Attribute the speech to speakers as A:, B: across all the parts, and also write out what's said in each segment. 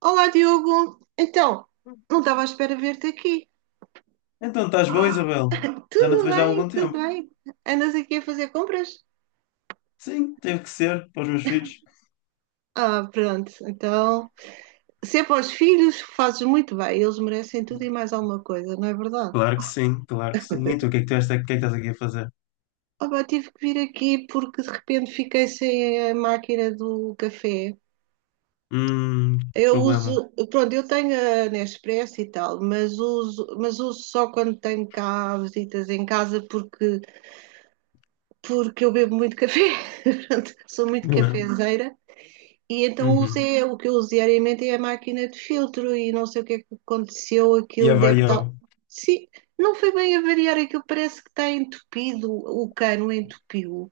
A: Olá, Diogo. Então, não estava à espera de ver-te aqui.
B: Então, estás boa, Isabel? Já não te
A: Tudo
B: vejo há
A: bem,
B: algum
A: tudo
B: tempo.
A: bem. Andas aqui a fazer compras?
B: Sim, teve que ser para os meus filhos.
A: Ah, pronto. Então, se é para os filhos, fazes muito bem. Eles merecem tudo e mais alguma coisa, não é verdade?
B: Claro que sim, claro que sim. E tu, o que é que o que é que estás aqui a fazer?
A: Ah, pá, tive que vir aqui porque de repente fiquei sem a máquina do café.
B: Hum,
A: Eu
B: problema.
A: uso, pronto, eu tenho a Nespresso e tal, mas uso, só quando tenho cá visitas em casa porque eu bebo muito café, sou muito
B: Uhum.
A: cafezeira. E então
B: Uhum.
A: usei, o que eu uso diariamente é a máquina de filtro e não sei o que é que aconteceu,
B: E
A: aquilo deve
B: avariou.
A: estar. Sim, não foi bem a variar, aquilo parece que está entupido, o cano entupiu.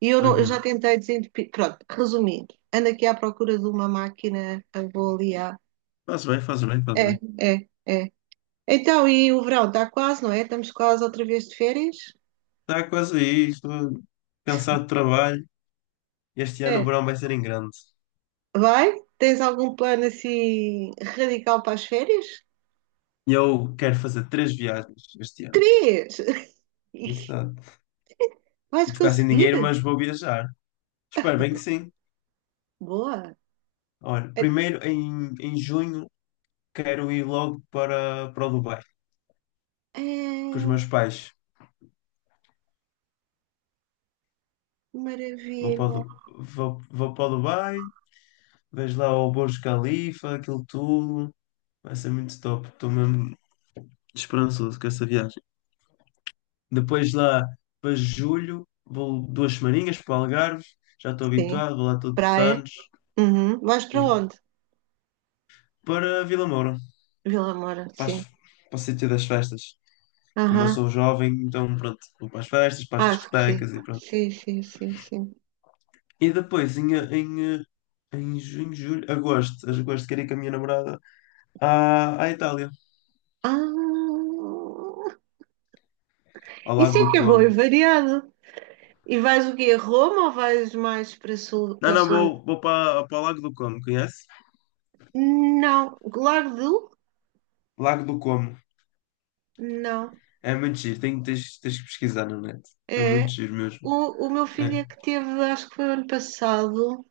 A: E eu, não, eu já
B: Uhum.
A: tentei desentupir. Pronto, resumindo, ando aqui à procura de uma máquina, vou ali à.
B: Faz bem, faz bem, faz
A: É,
B: bem.
A: é, é. Então, e o verão está quase, não é? Estamos quase outra vez de férias?
B: Está quase aí, estou cansado de trabalho. Este ano o
A: É.
B: verão vai ser em grande.
A: Vai? Tens algum plano assim radical para as férias?
B: Eu quero fazer três viagens este ano.
A: Três!
B: Exato.
A: Vais
B: Vou ficar sem
A: conseguir?
B: dinheiro, mas vou viajar. Espero bem que sim.
A: Boa!
B: Olha,
A: É,
B: primeiro em junho quero ir logo para o Dubai, com os
A: é
B: meus pais. Vou para o,
A: maravilha!
B: Du- vou, vou para o Dubai, vejo lá o Burj Khalifa, aquilo tudo. Vai ser muito top. Estou mesmo esperançoso com essa viagem. Depois lá para julho, vou duas semaninhas para o Algarve. Já estou
A: Sim,
B: habituado, vou lá todos os
A: praia.
B: anos.
A: Uhum. Vais para
B: E
A: onde?
B: para Vila Moura,
A: Vila Moura,
B: para, as-
A: sim.
B: para o sítio das festas. Como eu
A: Aham,
B: sou jovem, então pronto, vou para as festas, para as
A: acho que sim.
B: discotecas e pronto.
A: Sim, sim, sim, sim.
B: E depois, em junho, julho, agosto, queria ir com a minha namorada à Itália,
A: Ah,
B: ao
A: isso
B: Lago
A: é
B: do
A: que é bom e
B: Como.
A: variado. E vais o quê? A Roma ou vais mais
B: Não,
A: para o
B: não,
A: sul?
B: vou para o Lago do Como, conhece?
A: Não. Largo do?
B: Lago do Como.
A: Não.
B: É muito giro, tens que pesquisar na net. É
A: É,
B: muito giro mesmo.
A: o meu filho
B: É,
A: é que teve, acho que foi ano passado,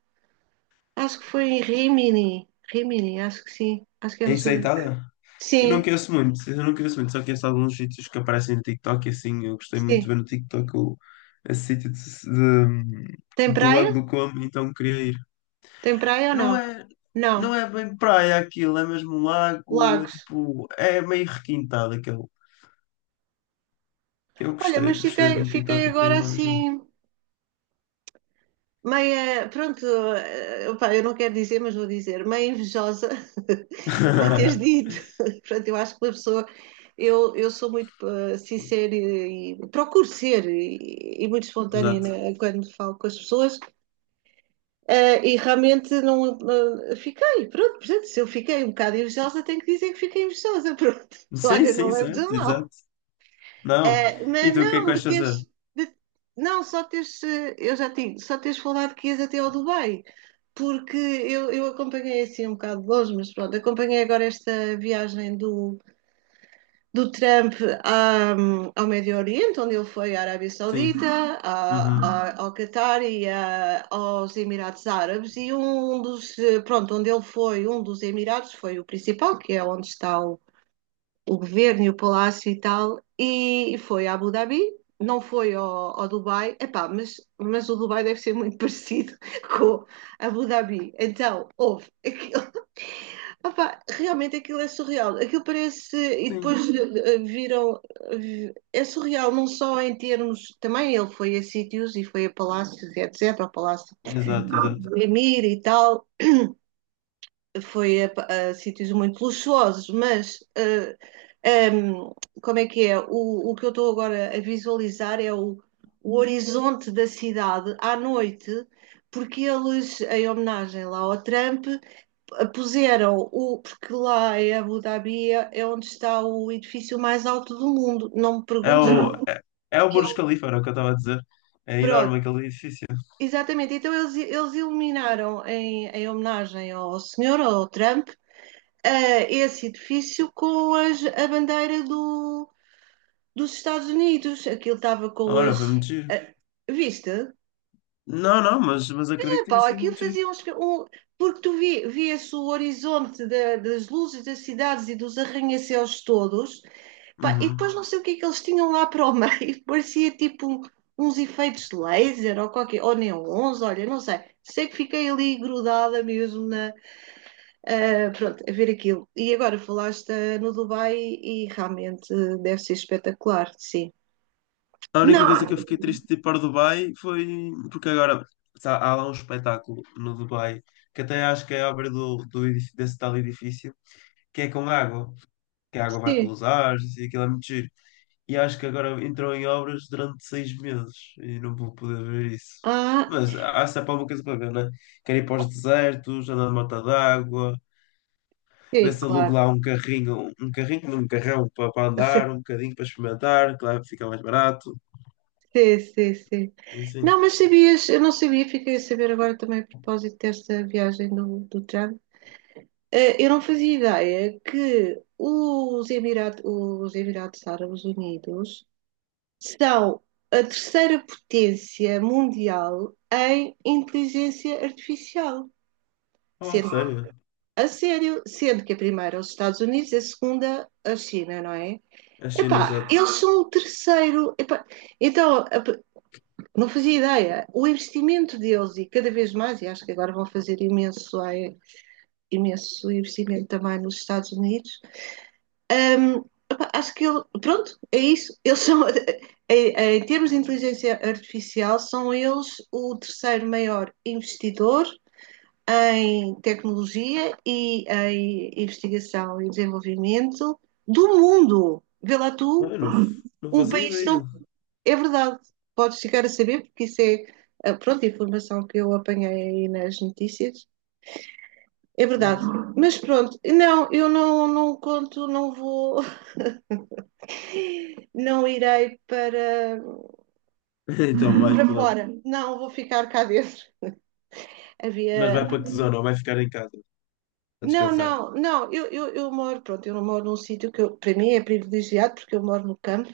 A: acho que foi em Rimini. Rimini, acho que sim. Acho que é
B: é
A: no
B: isso
A: sul.
B: é a Itália? Eu não
A: Sim,
B: conheço muito, eu não conheço muito, só conheço alguns sítios que aparecem no TikTok e assim, eu gostei muito de
A: sim.
B: ver no TikTok o, esse sítio
A: Tem
B: do Lago
A: praia?
B: do Como, então queria ir.
A: Tem praia ou
B: Não
A: não?
B: é, não
A: Não.
B: é bem praia aquilo, é mesmo um lago, é
A: Lagos.
B: tipo, é meio requintado aquele. Eu
A: Olha, mas
B: gostei, gostei de ver
A: fiquei,
B: no
A: fiquei
B: TikTok e queria
A: agora
B: ir lá ver.
A: assim, meia. Pronto, opá, eu não quero dizer, mas vou dizer, meia invejosa de teres dito. Pronto, eu acho que uma pessoa. Eu sou muito sincera e, procuro ser e muito espontânea
B: Exato.
A: né, quando falo com as pessoas. E realmente não fiquei, pronto, portanto, se eu fiquei um bocado invejosa, tenho que dizer que fiquei invejosa, pronto.
B: Sim,
A: Olha, não
B: sim,
A: leves a
B: certo,
A: mal.
B: exato. Não.
A: Eh,
B: E
A: mas
B: tu, o que é que
A: não, mas
B: vais fazer?
A: teres, de- não, só teres, eu já tinha, só teres falado que ias até ao Dubai, porque eu acompanhei assim um bocado de longe, mas pronto, acompanhei agora esta viagem do, Trump à- ao Médio Oriente, onde ele foi à Arábia
B: Sim.
A: Saudita,
B: Uhum.
A: ao Catar e aos Emirados Árabes, e um dos, pronto, onde ele foi, um dos Emirados foi o principal, que é onde está o, governo e o palácio e tal, e foi a Abu Dhabi, não foi ao, Dubai, epá, mas o Dubai deve ser muito parecido com a Abu Dhabi. Então, houve, opa, realmente aquilo é surreal. Aquilo parece. E
B: Sim.
A: depois viram. É surreal, não só em termos. Também ele foi a sítios e foi a palácios, e etc. Ao Palácio
B: Exato, exato.
A: de Emir e tal. Foi a, a sítios muito luxuosos, mas. Ehm, como é que é? O, o, que eu estou agora a visualizar é o horizonte da cidade à noite, porque eles, em homenagem lá ao Trump puseram o, porque lá em Abu Dhabi é onde está o edifício mais alto do mundo. Não me
B: É
A: perguntes
B: o, é, é o
A: que é
B: Burj
A: o.
B: Khalifa, era o que eu estava a dizer. É
A: Pronto,
B: enorme aquele edifício.
A: exatamente. Então eles, iluminaram em homenagem ao senhor, ao Trump, esse edifício com a bandeira dos Estados Unidos. Aquilo estava com
B: Ora,
A: as.
B: foi muito giro.
A: eh, viste?
B: Não, não, mas acredito que tenha
A: Epá,
B: sido
A: aquilo
B: muito giro.
A: fazia uns. Um, porque tu via-se o horizonte das luzes das cidades e dos arranha-céus todos. Pá, e depois
B: Uhum.
A: não sei o que é que eles tinham lá para o meio, parecia tipo uns efeitos de laser ou qualquer, ou neons, olha, não sei. Sei que fiquei ali grudada mesmo na, pronto, a ver aquilo. E agora falaste no Dubai e realmente deve ser espetacular, sim.
B: A única coisa que
A: Não!
B: eu fiquei triste de ir para o Dubai foi porque agora há lá um espetáculo no Dubai que até acho que é obra do desse tal edifício que é com água, que a água vai
A: Sim.
B: pelos ares e aquilo é muito giro. E acho que agora entrou em obras durante 6 meses e não vou poder ver isso.
A: Ah,
B: Mas há sempre alguma coisa para ver, né? Quero ir para os desertos, andar na mata d'água, ver
A: sim,
B: se alugo
A: claro.
B: lá um carrinho, não, um carrão para andar, um bocadinho para experimentar, claro que fica mais barato.
A: Sim, sim, sim.
B: E sim.
A: Não, mas sabias, eu não sabia, fiquei a saber agora também a propósito desta viagem do Trump. Eu não fazia ideia que os Emirados Árabes Unidos são a terceira potência mundial em inteligência artificial.
B: Oh,
A: Sendo,
B: sério?
A: a sério, sendo que a primeira é os Estados Unidos e a segunda a China, não é?
B: A China,
A: Epá,
B: exato.
A: eles são o terceiro. Epá, então, não fazia ideia. O investimento deles, e cada vez mais, e acho que agora vão fazer imenso, imenso investimento também nos Estados Unidos acho que ele, pronto, é isso. Eles são, em, termos de inteligência artificial, são eles o terceiro maior investidor em tecnologia e em investigação e desenvolvimento do mundo. Vê lá
B: Ah,
A: tu,
B: Eu não, não
A: um
B: fazia
A: país
B: ideia.
A: não. É verdade, podes chegar a saber, porque isso é pronto, a informação que eu apanhei aí nas notícias. É verdade.
B: Ah.
A: Mas pronto, não, eu não, não conto, não vou, não irei para
B: Então vais
A: para
B: para onde?
A: fora. Não, vou ficar cá dentro.
B: Mas
A: Havia.
B: vai para que zona? Ou vai ficar em casa a
A: Não,
B: descansar?
A: não, não. Eu moro, pronto, eu moro num sítio que eu, para mim é privilegiado porque eu moro no campo.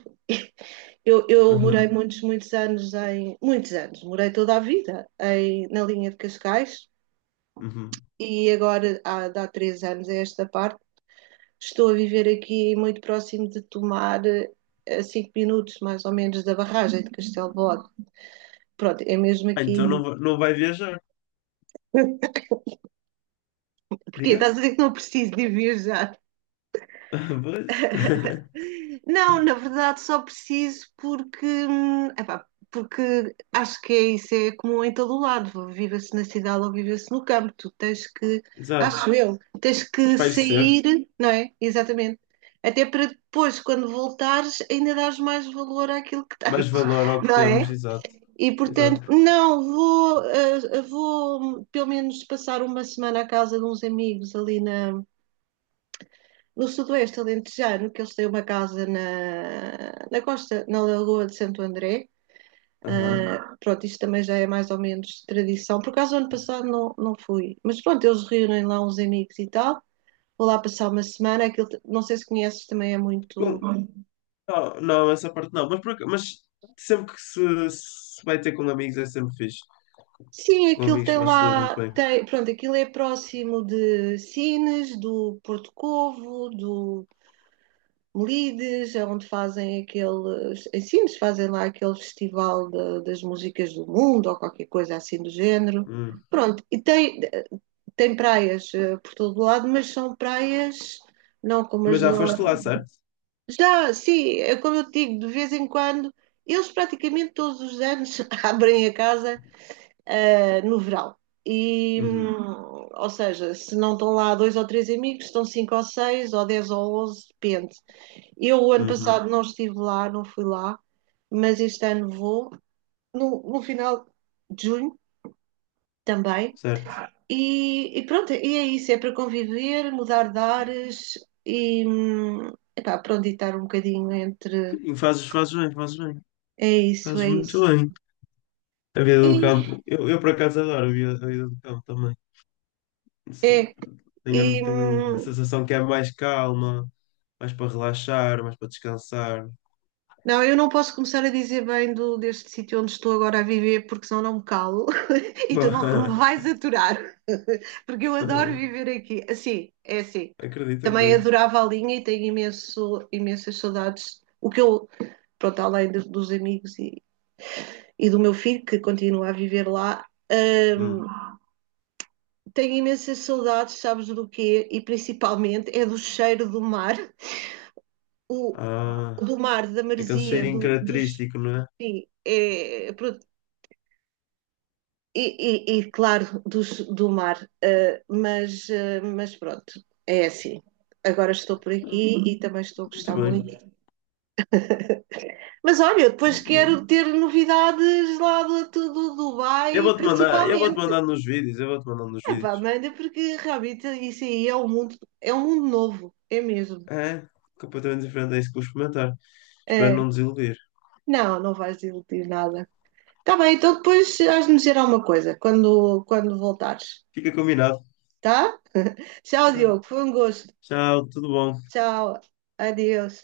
A: Eu
B: Aham.
A: morei muitos, muitos anos em. Muitos anos, morei toda a vida em, na linha de Cascais
B: Uhum.
A: e agora, há 3 anos a esta parte, estou a viver aqui muito próximo de tomar a 5 minutos mais ou menos da barragem de Castelo de Bode. Pronto, é mesmo
B: Ah, então não,
A: aqui.
B: não vai viajar?
A: Porquê?
B: Diga?
A: Estás a dizer que não preciso de viajar?
B: Pois.
A: Não, na verdade só preciso porque, epá, porque acho que é isso, é comum em todo o lado, viva-se na cidade ou viva-se no campo, tu tens que,
B: Exato.
A: acho eu, tens que
B: Espairecer,
A: sair, não é? Exatamente. Até para depois, quando voltares, ainda dares mais valor àquilo que tens,
B: mais valor ao que
A: não
B: temos,
A: é?
B: exato.
A: E portanto,
B: Exato.
A: não, vou pelo menos passar uma semana à casa de uns amigos ali no sudoeste alentejano, que eles têm uma casa na, costa, na Lagoa de Santo André.
B: Aham.
A: Ah, pronto, isto também já é mais ou menos tradição. Por acaso, ano passado não, não fui, mas pronto, eles reúnem lá uns amigos e tal. Vou lá passar uma semana. Aquilo, não sei se conheces, também é muito.
B: Com- Não, não, essa parte não, mas, mas sempre que se vai ter com amigos é sempre fixe.
A: Sim,
B: Com
A: aquilo
B: amigos
A: tem
B: faz tudo muito
A: lá.
B: bem.
A: Tem, pronto, aquilo é próximo de Sines, do Porto Covo, do Lides, é onde fazem aqueles em ensinos, fazem lá aquele festival das músicas do mundo ou qualquer coisa assim do género.
B: Hum.
A: Pronto, e tem, praias por todo lado, mas são praias não como
B: Mas
A: as
B: já
A: do.
B: foste lá,
A: Lado.
B: certo?
A: Já, sim, é como eu te digo, de vez em quando, eles praticamente todos os anos abrem a casa no verão. E,
B: Uhum,
A: ou seja, se não estão lá dois ou três amigos, estão cinco ou seis, ou 10 ou 11, depende. Eu, o ano
B: uhum,
A: passado, não estive lá, não fui lá, mas este ano vou, no, final de junho também.
B: certo.
A: E pronto, e é isso: é para conviver, mudar de ares e, epá, pronto, e estar um bocadinho entre.
B: E fazes, fazes bem, fazes bem.
A: É isso,
B: Fazes
A: é
B: muito
A: isso.
B: bem. A vida
A: E,
B: do campo. Eu por acaso adoro a vida do campo também. Se-
A: é, e,
B: tenho, tenho a sensação que é mais calma, mais para relaxar, mais para descansar.
A: não, eu não posso começar a dizer bem deste sítio onde estou agora a viver, porque senão não me calo. E tu não, tu me vais aturar, porque eu adoro viver aqui. Assim, é assim.
B: Acredito,
A: Também
B: acredito.
A: adorava a linha e tenho imenso, imensas saudades. O que eu, pronto, além dos amigos e, do meu filho, que continua a viver lá,
B: Hum.
A: tenho imensas saudades, sabes do quê? E principalmente é do cheiro do mar, o,
B: Ah,
A: do mar, da
B: aquele
A: maresia,
B: cheirinho
A: dos.
B: característico, não é?
A: Sim, é, e, claro, do mar, mas, mas pronto, é assim. Agora estou por
B: Hum,
A: aqui e também estou a
B: muito
A: gostar
B: bem,
A: muito. Mas olha, depois
B: muito bem.
A: quero ter novidades lá do Dubai,
B: Eu vou-te
A: principalmente.
B: mandar nos vídeos, eu vou-te mandar nos
A: Epá,
B: vídeos.
A: manda, porque realmente isso aí é um mundo novo, é mesmo.
B: É, completamente diferente é isso que vou experimentar. Espero
A: É.
B: não desiludir.
A: Não, não vais desiludir nada. Tá bem, então depois has de me dizer alguma coisa quando, voltares,
B: Fica combinado.
A: tá? Tchau,
B: Tá.
A: Diogo, foi um gosto.
B: Tchau, tudo bom?
A: Tchau, adeus.